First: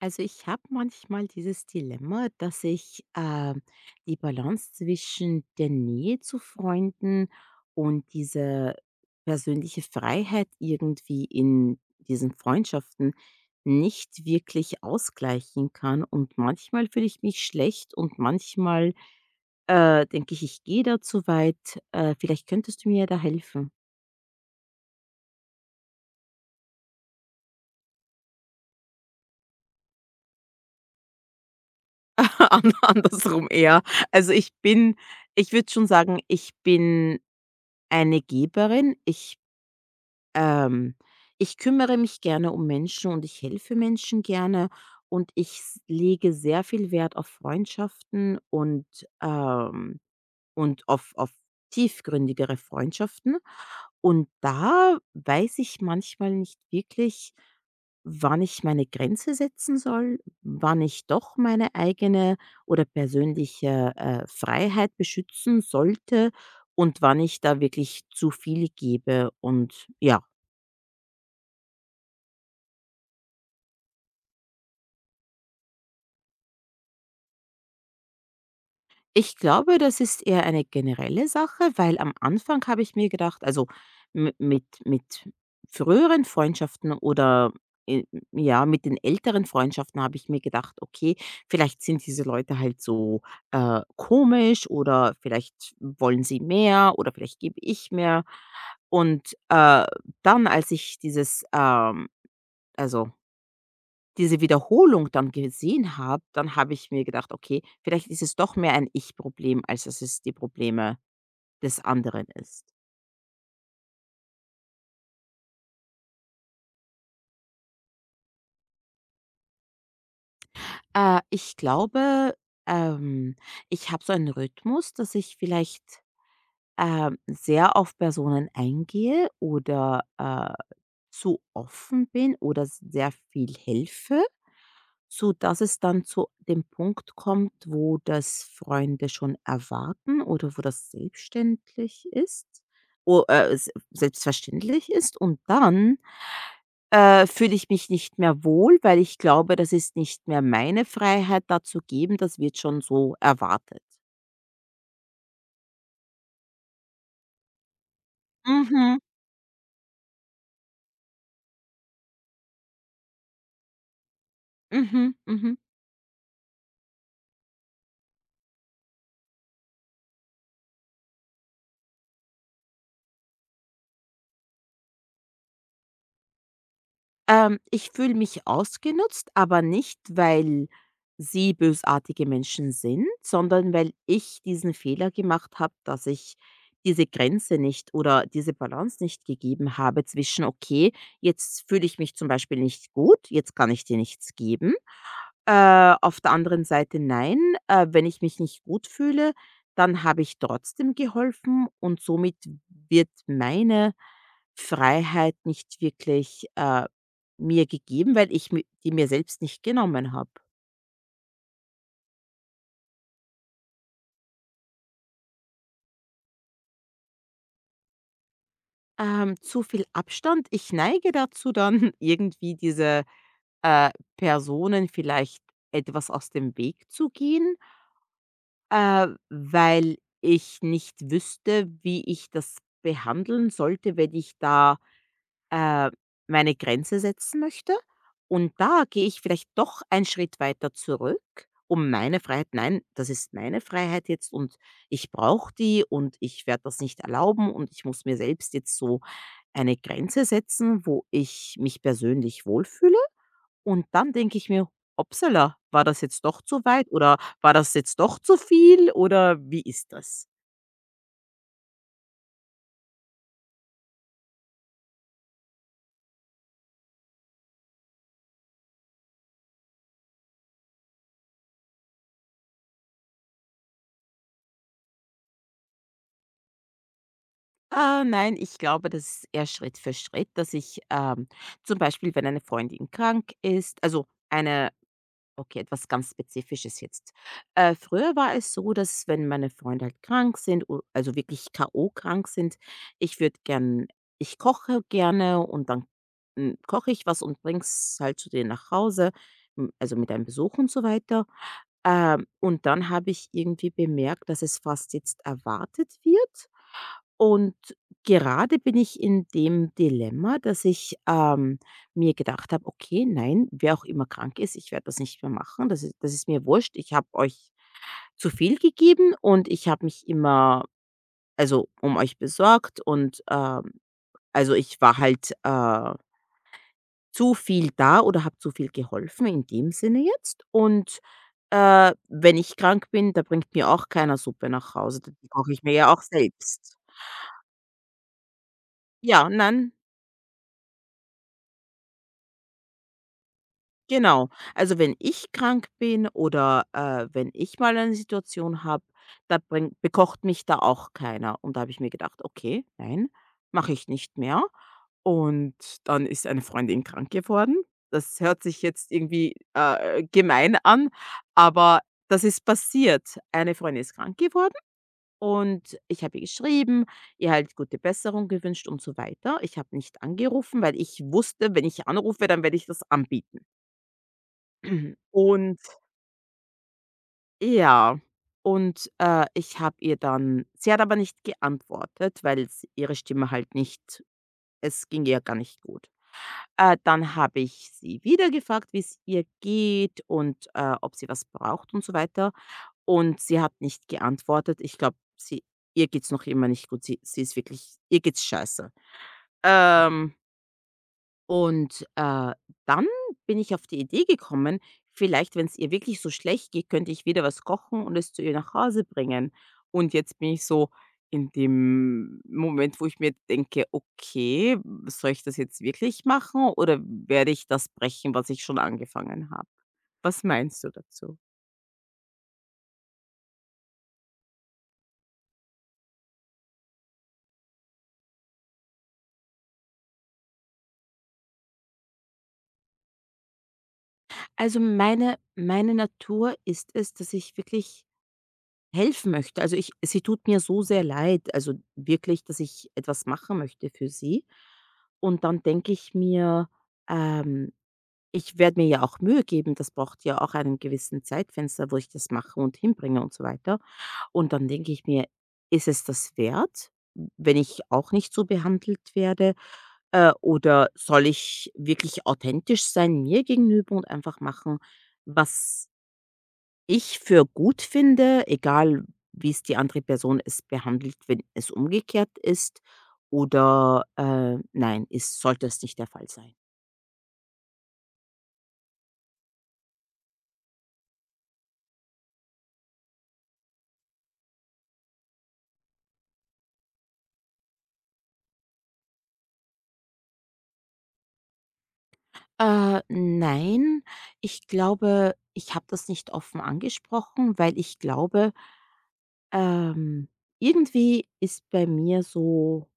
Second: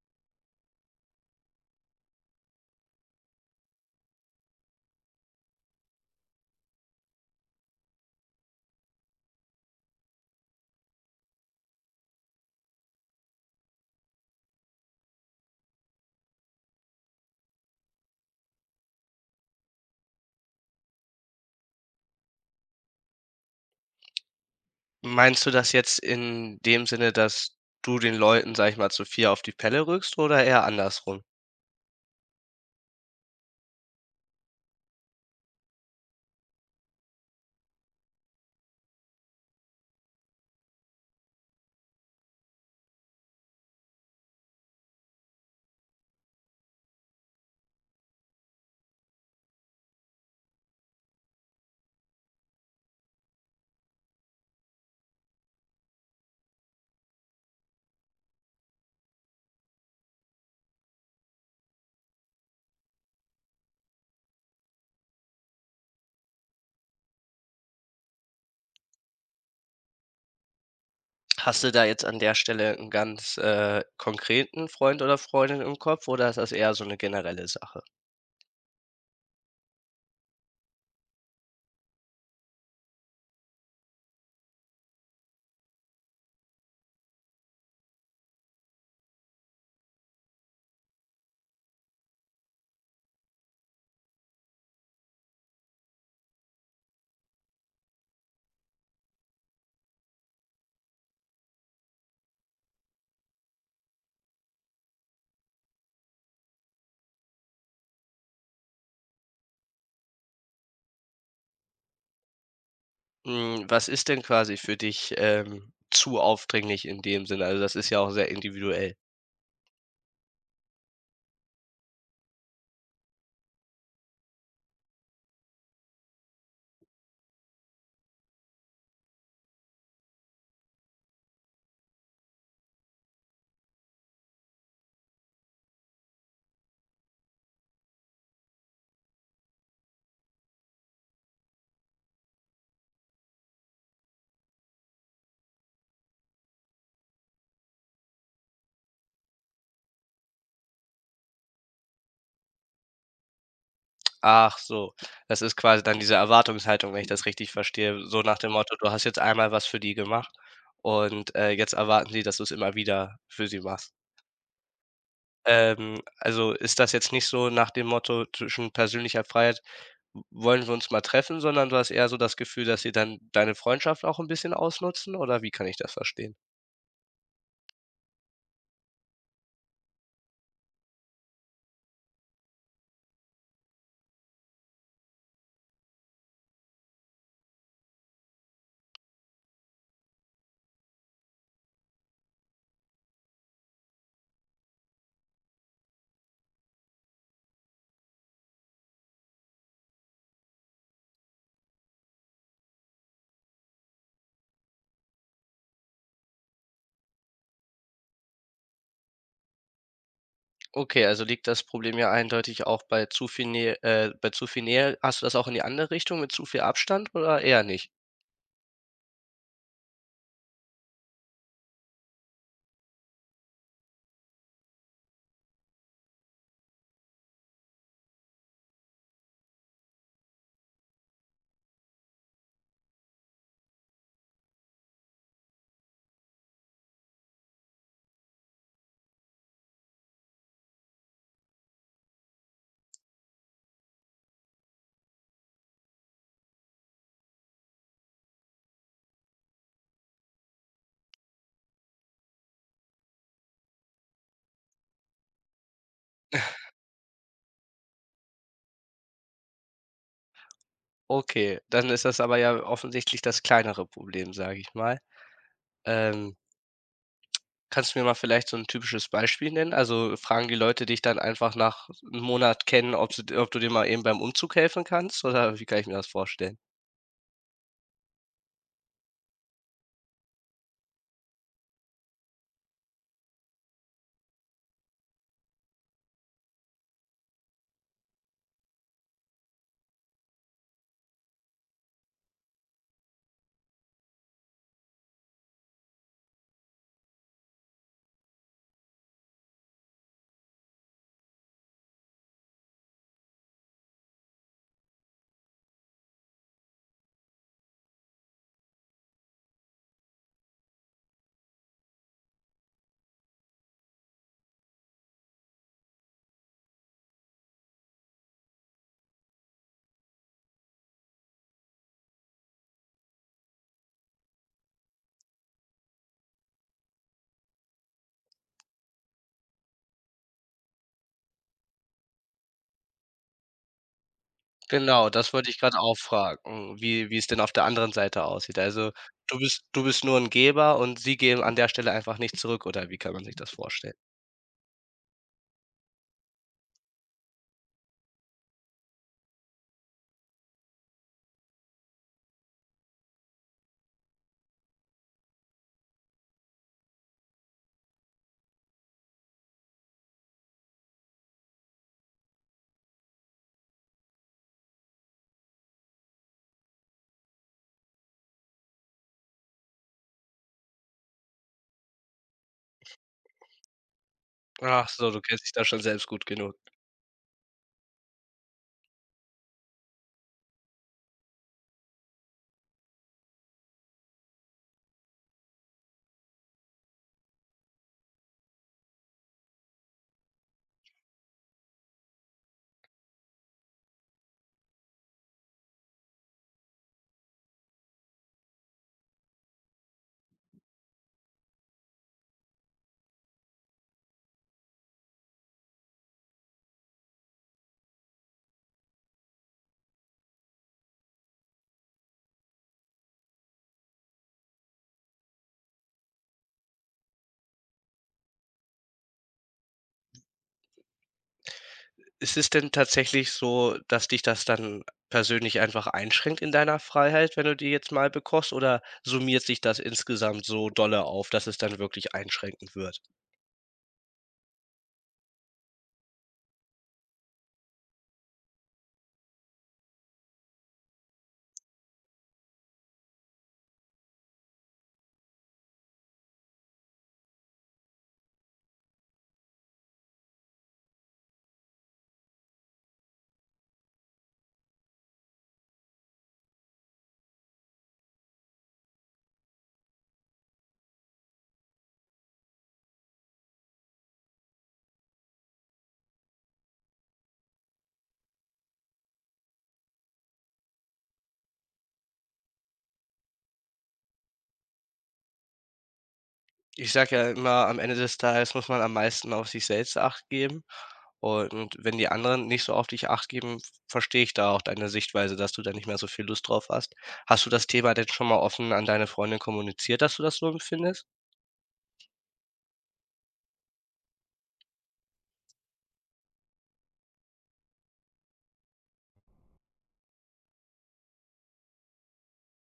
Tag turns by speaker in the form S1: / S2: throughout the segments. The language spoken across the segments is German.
S1: Also ich habe manchmal dieses Dilemma, dass ich die Balance zwischen der Nähe zu Freunden und dieser persönliche Freiheit irgendwie in diesen Freundschaften nicht wirklich ausgleichen kann. Und manchmal fühle ich mich schlecht und manchmal denke ich, ich gehe da zu weit. Vielleicht könntest du mir da helfen.
S2: Meinst du das jetzt in dem Sinne, dass du den Leuten, sage ich mal, zu viel auf die Pelle rückst oder eher andersrum?
S1: Andersrum eher. Also ich würde schon sagen, ich bin eine Geberin. Ich, ähm ich kümmere mich gerne um Menschen und ich helfe Menschen gerne und ich s lege sehr viel Wert auf Freundschaften ähm und auf tiefgründigere Freundschaften. Und da weiß ich manchmal nicht wirklich, wann ich meine Grenze setzen soll, wann ich doch meine eigene oder persönliche Freiheit beschützen sollte und wann ich da wirklich zu viel gebe und ja.
S2: Hast du da jetzt an der Stelle 'n ganz, konkreten Freund oder Freundin im Kopf oder ist das eher so 'ne generelle Sache?
S1: Ich glaube, das ist eher eine generelle Sache, weil am Anfang habe ich mir gedacht, also mi mit früheren Freundschaften oder, äh, ja, mit den älteren Freundschaften habe ich mir gedacht: „Okay, vielleicht sind diese Leute halt so, komisch oder vielleicht wollen sie mehr oder vielleicht gebe ich mehr.“ Und, dann, als ich also diese Wiederholung dann gesehen habe, dann habe ich mir gedacht: „Okay, vielleicht ist es doch mehr ein Ich-Problem, als dass es die Probleme des anderen ist.“
S2: Hm, was ist denn quasi für dich, zu aufdringlich in dem Sinne? Also, das ist ja auch sehr individuell.
S1: Ich glaube, ähm, ich habe so einen Rhythmus, dass ich vielleicht sehr auf Personen eingehe oder, zu offen bin oder sehr viel helfe, so dass es dann zu dem Punkt kommt, wo das Freunde schon erwarten oder wo das selbstständig ist, o s selbstverständlich ist. Und dann, fühle ich mich nicht mehr wohl, weil ich glaube, das ist nicht mehr meine Freiheit, dazu geben. Das wird schon so erwartet.
S2: Ach so, das ist quasi dann diese Erwartungshaltung, wenn ich das richtig verstehe, so nach dem Motto: „Du
S1: Mhm,
S2: hast jetzt einmal was für die gemacht und, jetzt erwarten sie, dass du's immer wieder für sie machst.“
S1: mhm, mhm.
S2: Also, ist das jetzt nicht so nach dem Motto zwischen persönlicher Freiheit: „W wollen wir uns mal treffen“, sondern du hast eher so das Gefühl, dass sie dann deine Freundschaft auch 'n bisschen ausnutzen oder wie kann ich das verstehen?
S1: Ich fühle mich ausgenutzt, aber nicht, weil sie bösartige Menschen sind, sondern weil ich diesen Fehler gemacht habe, dass ich diese Grenze nicht oder diese Balance nicht gegeben habe zwischen, okay, jetzt fühle ich mich zum Beispiel nicht gut, jetzt kann ich dir nichts geben, auf der anderen Seite nein. Wenn ich mich nicht gut fühle, dann habe ich trotzdem geholfen und somit wird meine Freiheit nicht wirklich, mir gegeben, weil ich mi die mir selbst nicht genommen habe.
S2: Okay, also liegt das Problem ja eindeutig auch bei zu viel Nähe bei zu viel Nähe. Hast du das auch in die andere Richtung mit zu viel Abstand oder eher nicht?
S1: Zu viel Abstand? Ich neige dazu, dann irgendwie diese, äh, Personen vielleicht etwas aus dem Weg zu gehen, weil ich nicht wüsste, wie ich das behandeln sollte, wenn ich da äh, meine Grenze setzen möchte. Und da gehe ich vielleicht doch einen Schritt weiter zurück, um meine Freiheit, nein, das ist meine Freiheit jetzt und ich brauche die und ich werde das nicht erlauben und ich muss mir selbst jetzt so eine Grenze setzen, wo ich mich persönlich wohlfühle. Und dann denke ich mir, upsala, war das jetzt doch zu weit oder war das jetzt doch zu viel oder wie ist das?
S2: Okay, dann ist das aber ja offensichtlich das kleinere Problem, sage ich mal. Ähm, Kannst du mir mal vielleicht so ein typisches Beispiel nennen? Also, fragen die Leute dich dann einfach nach 'nem Monat kennen, ob sie ob du dir mal eben beim Umzug helfen kannst oder wie kann ich mir das vorstellen?
S1: Nein, ich glaube, das ist eher Schritt für Schritt, dass ich, zum Beispiel, wenn eine Freundin krank ist, also eine okay, etwas ganz Spezifisches jetzt. Früher war es so, dass wenn meine Freunde halt krank sind, o also wirklich K.O. krank sind, ich würde gern ich koche gerne und dann koche ich was und bringe es halt zu denen nach Hause, also mit einem Besuch und so weiter. Und dann habe ich irgendwie bemerkt, dass es fast jetzt erwartet wird. Und gerade bin ich in dem Dilemma, dass ich, mir gedacht habe: „Okay, nein, wer auch immer krank ist, ich werde das nicht mehr machen. Das ist mir wurscht. Ich habe euch zu viel gegeben und ich habe mich immer, also, um euch besorgt also, ich war halt, zu viel da oder habe zu viel geholfen in dem Sinne jetzt. Und, wenn ich krank bin, da bringt mir auch keiner Suppe nach Hause.
S2: Genau,
S1: Die
S2: das wollte
S1: koche
S2: ich
S1: ich mir
S2: gerade
S1: ja
S2: auch
S1: auch selbst.“
S2: fragen, wie es denn auf der anderen Seite aussieht. Also,
S1: Ja, nein.
S2: du bist nur ein Geber und sie geben an der Stelle einfach nicht zurück oder wie kann man sich das vorstellen?
S1: Genau. Also, wenn ich krank bin oder, wenn ich mal eine Situation habe, da bringt bekocht mich da auch keiner. Und da habe ich mir gedacht: „Okay, nein, mache ich nicht mehr.“ Und dann ist eine Freundin krank geworden. Das hört sich jetzt irgendwie, gemein an, aber das ist passiert. Eine Freundin ist krank geworden und ich habe ihr geschrieben, ihr halt gute Besserung gewünscht und so weiter. Ich habe nicht angerufen, weil ich wusste, wenn ich anrufe, dann werde ich das anbieten.
S2: Ach so, du kennst dich
S1: Und
S2: da schon selbst gut genug.
S1: ja, ich habe ihr dann sie hat aber nicht geantwortet, weil s ihre Stimme halt nicht es ging ihr gar nicht gut. Dann habe ich sie wieder gefragt, wie es ihr geht und, ob sie was braucht und so weiter. Und sie hat nicht geantwortet. Ich glaube, sie ihr geht's noch immer nicht gut. Sie sie ist wirklich Ihr geht's scheiße. Mhm. Und dann bin ich auf die Idee gekommen, vielleicht, wenn es ihr wirklich so schlecht geht, könnte ich wieder was kochen und es zu ihr nach Hause bringen. Und jetzt bin ich so in dem Moment, wo ich mir denke: „Okay, soll ich das jetzt wirklich machen oder werde ich das brechen, was ich schon angefangen habe?“ Was meinst du dazu?
S2: Ist es denn tatsächlich so, dass dich das dann persönlich einfach einschränkt in deiner Freiheit, wenn du die jetzt mal bekochst, oder summiert sich das insgesamt so dolle auf, dass es dann wirklich einschränkend wird?
S1: Also, meine Natur ist es, dass ich wirklich helfen möchte. Also, ich sie tut mir so sehr leid, also wirklich, dass ich etwas machen möchte für sie. Und dann denke ich mir, ähm, ich werde mir ja auch Mühe geben, das braucht ja auch einen gewissen Zeitfenster, wo ich das mache und hinbringe und so weiter. Und dann denke ich mir, ist es das wert, wenn ich auch nicht so behandelt werde? Oder soll ich wirklich authentisch sein mir gegenüber und einfach machen, was ich für gut finde, egal wie es die andere Person es behandelt, wenn es umgekehrt ist oder, nein, ist sollte es nicht der Fall sein?
S2: Ich sage ja immer, am Ende des Tages muss man am meisten auf sich selbst Acht geben. Und wenn die anderen nicht so auf dich Acht geben, verstehe ich da auch deine Sichtweise, dass du da nicht mehr so viel Lust drauf hast. Hast du das Thema denn schon mal offen an deine Freundin kommuniziert, dass du das so empfindest?
S1: Nein, ich glaube, ich habe das nicht offen angesprochen, weil ich glaube, ähm, irgendwie ist bei mir so,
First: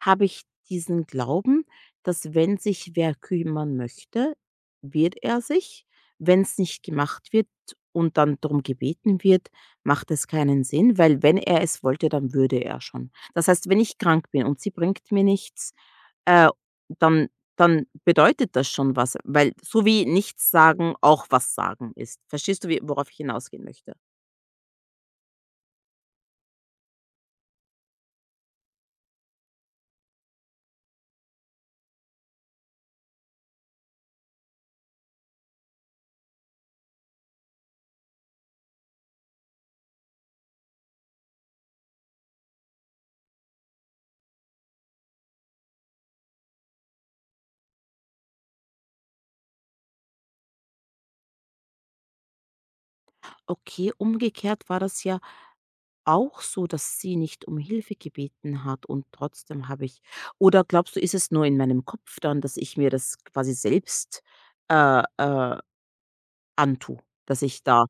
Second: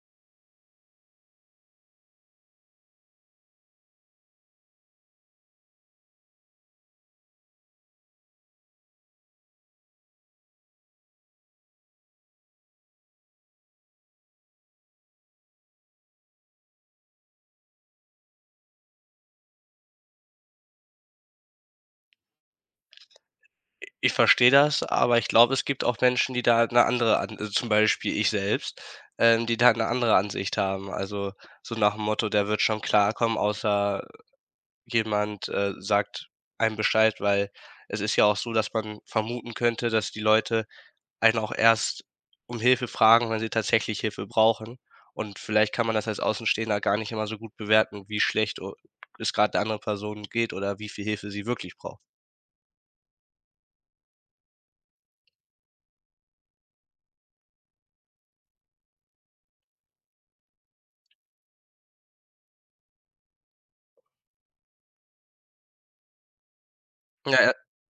S1: habe ich diesen Glauben, dass wenn sich wer kümmern möchte, wird er sich. Wenn es nicht gemacht wird und dann darum gebeten wird, macht es keinen Sinn, weil wenn er es wollte, dann würde er schon. Das heißt, wenn ich krank bin und sie bringt mir nichts, äh, dann dann bedeutet das schon was, weil so wie nichts sagen auch was sagen ist. Verstehst du, wie, worauf ich hinausgehen möchte?
S2: Ich verstehe das, aber ich glaube, es gibt auch Menschen, die da 'ne andere An also, zum Beispiel ich selbst, die da 'ne andere Ansicht haben. Also, so nach dem Motto: „Der wird schon klarkommen“, außer jemand, sagt einem Bescheid, weil es ist ja auch so, dass man vermuten könnte, dass die Leute einen auch erst um Hilfe fragen, wenn sie tatsächlich Hilfe brauchen. Und vielleicht kann man das als Außenstehender gar nicht immer so gut bewerten, wie schlecht o es grad der anderen Person geht oder wie viel Hilfe sie wirklich braucht.
S1: Okay, umgekehrt war das ja auch so, dass sie nicht um Hilfe gebeten hat und trotzdem habe ich, oder glaubst du, ist es nur in meinem Kopf dann, dass ich mir das quasi selbst, äh, äh, antue, dass
S2: Ja,
S1: ich da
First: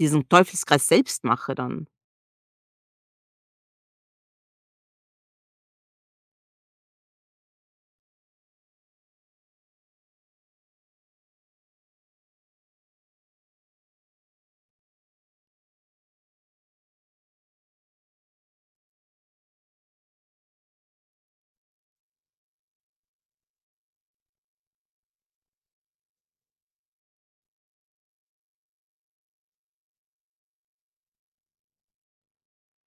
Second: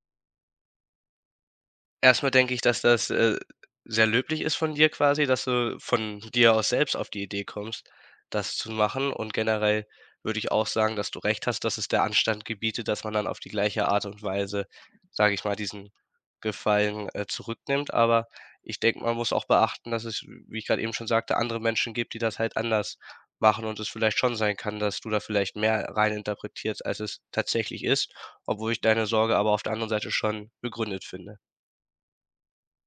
S1: diesen Teufelskreis selbst mache dann?
S2: erstmal denke ich, dass das, sehr löblich ist von dir quasi, dass du von dir aus selbst auf die Idee kommst, das zu machen. Und generell würde ich auch sagen, dass du recht hast, dass es der Anstand gebietet, dass man dann auf die gleiche Art und Weise, sage ich mal, diesen Gefallen, zurücknimmt. Aber ich denke, man muss auch beachten, dass es, wie ich gerade eben schon sagte, andere Menschen gibt, die das halt anders machen und es vielleicht schon sein kann, dass du da vielleicht mehr reininterpretierst, als es tatsächlich ist, obwohl ich deine Sorge aber auf der anderen Seite schon begründet finde.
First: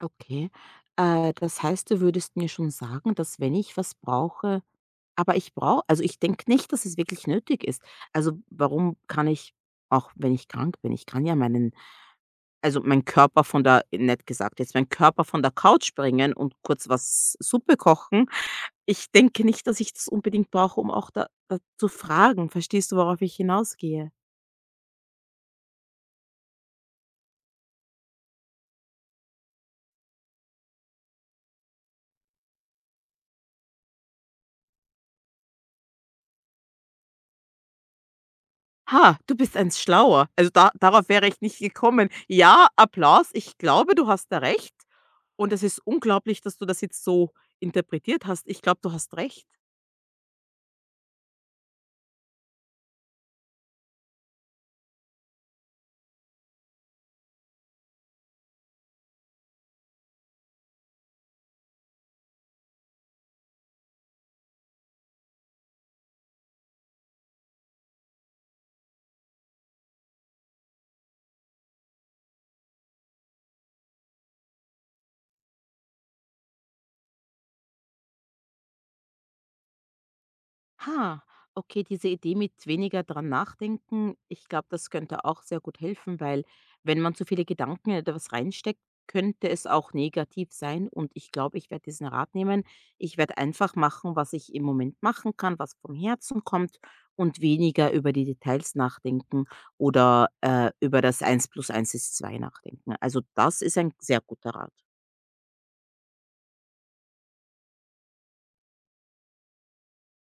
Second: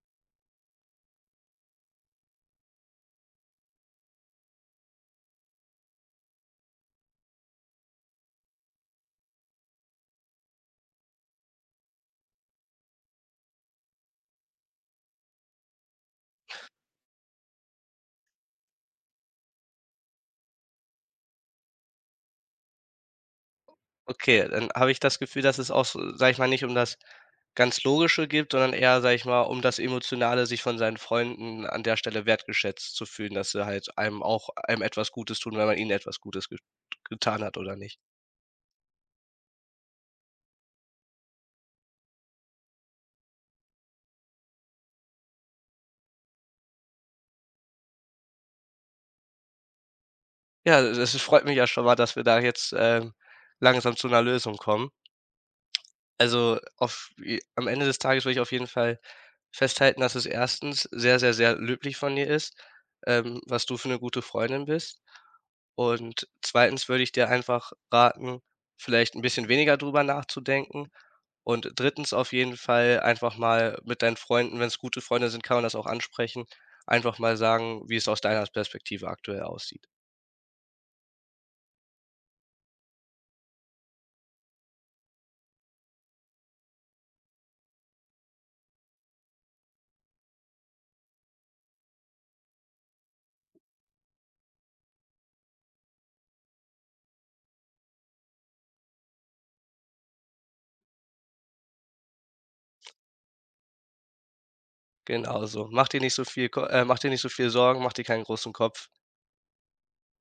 S1: Okay. Das heißt, du würdest mir schon sagen, dass wenn ich was brauche, aber ich brauche, also, ich denke nicht, dass es wirklich nötig ist. Also, warum kann ich auch wenn ich krank bin, ich kann ja meinen also, mein Körper von der, nett gesagt jetzt, mein Körper von der Couch springen und kurz was Suppe kochen. Ich denke nicht, dass ich das unbedingt brauche, um auch da da zu fragen. Verstehst du, worauf ich hinausgehe?
S2: Okay, dann habe ich das Gefühl, dass es auch so, sage ich mal, nicht um das ganz Logische geht, sondern eher, sage ich mal, um das Emotionale, sich von seinen Freunden an der Stelle wertgeschätzt zu fühlen, dass sie halt einem auch einem etwas Gutes tun, wenn man ihnen etwas Gutes ge getan hat oder nicht.
S1: Ha, du bist ein schlauer. Also, da darauf wäre ich nicht gekommen. Ja, Applaus. Ich glaube, du hast da recht. Und es ist unglaublich, dass du das jetzt so interpretiert hast. Ich glaube, du hast recht.
S2: Ja, es freut mich ja schon mal, dass wir da jetzt, langsam zu einer Lösung kommen. Also, auf j am Ende des Tages will ich auf jeden Fall festhalten, dass es erstens sehr, sehr, sehr löblich von dir ist, was du für eine gute Freundin bist. Und zweitens würde ich dir einfach raten, vielleicht ein bisschen weniger drüber nachzudenken. Und drittens auf jeden Fall einfach mal mit deinen Freunden wenn es gute Freunde sind, kann man das auch ansprechen, einfach mal sagen, wie es aus deiner Perspektive aktuell aussieht.
S1: Ha, okay, diese Idee mit weniger dran nachdenken, ich glaube, das könnte auch sehr gut helfen, weil wenn man zu viele Gedanken in etwas reinsteckt, könnte es auch negativ sein. Und ich glaube, ich werde diesen Rat nehmen. Ich werde einfach machen, was ich im Moment machen kann, was vom Herzen kommt und weniger über die Details nachdenken oder über das Eins plus Eins ist 2 nachdenken. Also das ist ein sehr guter Rat.
S2: Genau so. Mach dir nicht so viel Ko mach dir nicht so viel Sorgen, mach dir keinen großen Kopf.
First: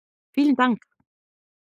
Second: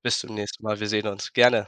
S2: Bis zum
S1: Vielen
S2: nächsten Mal.
S1: Dank.
S2: Wir sehen uns. Gerne.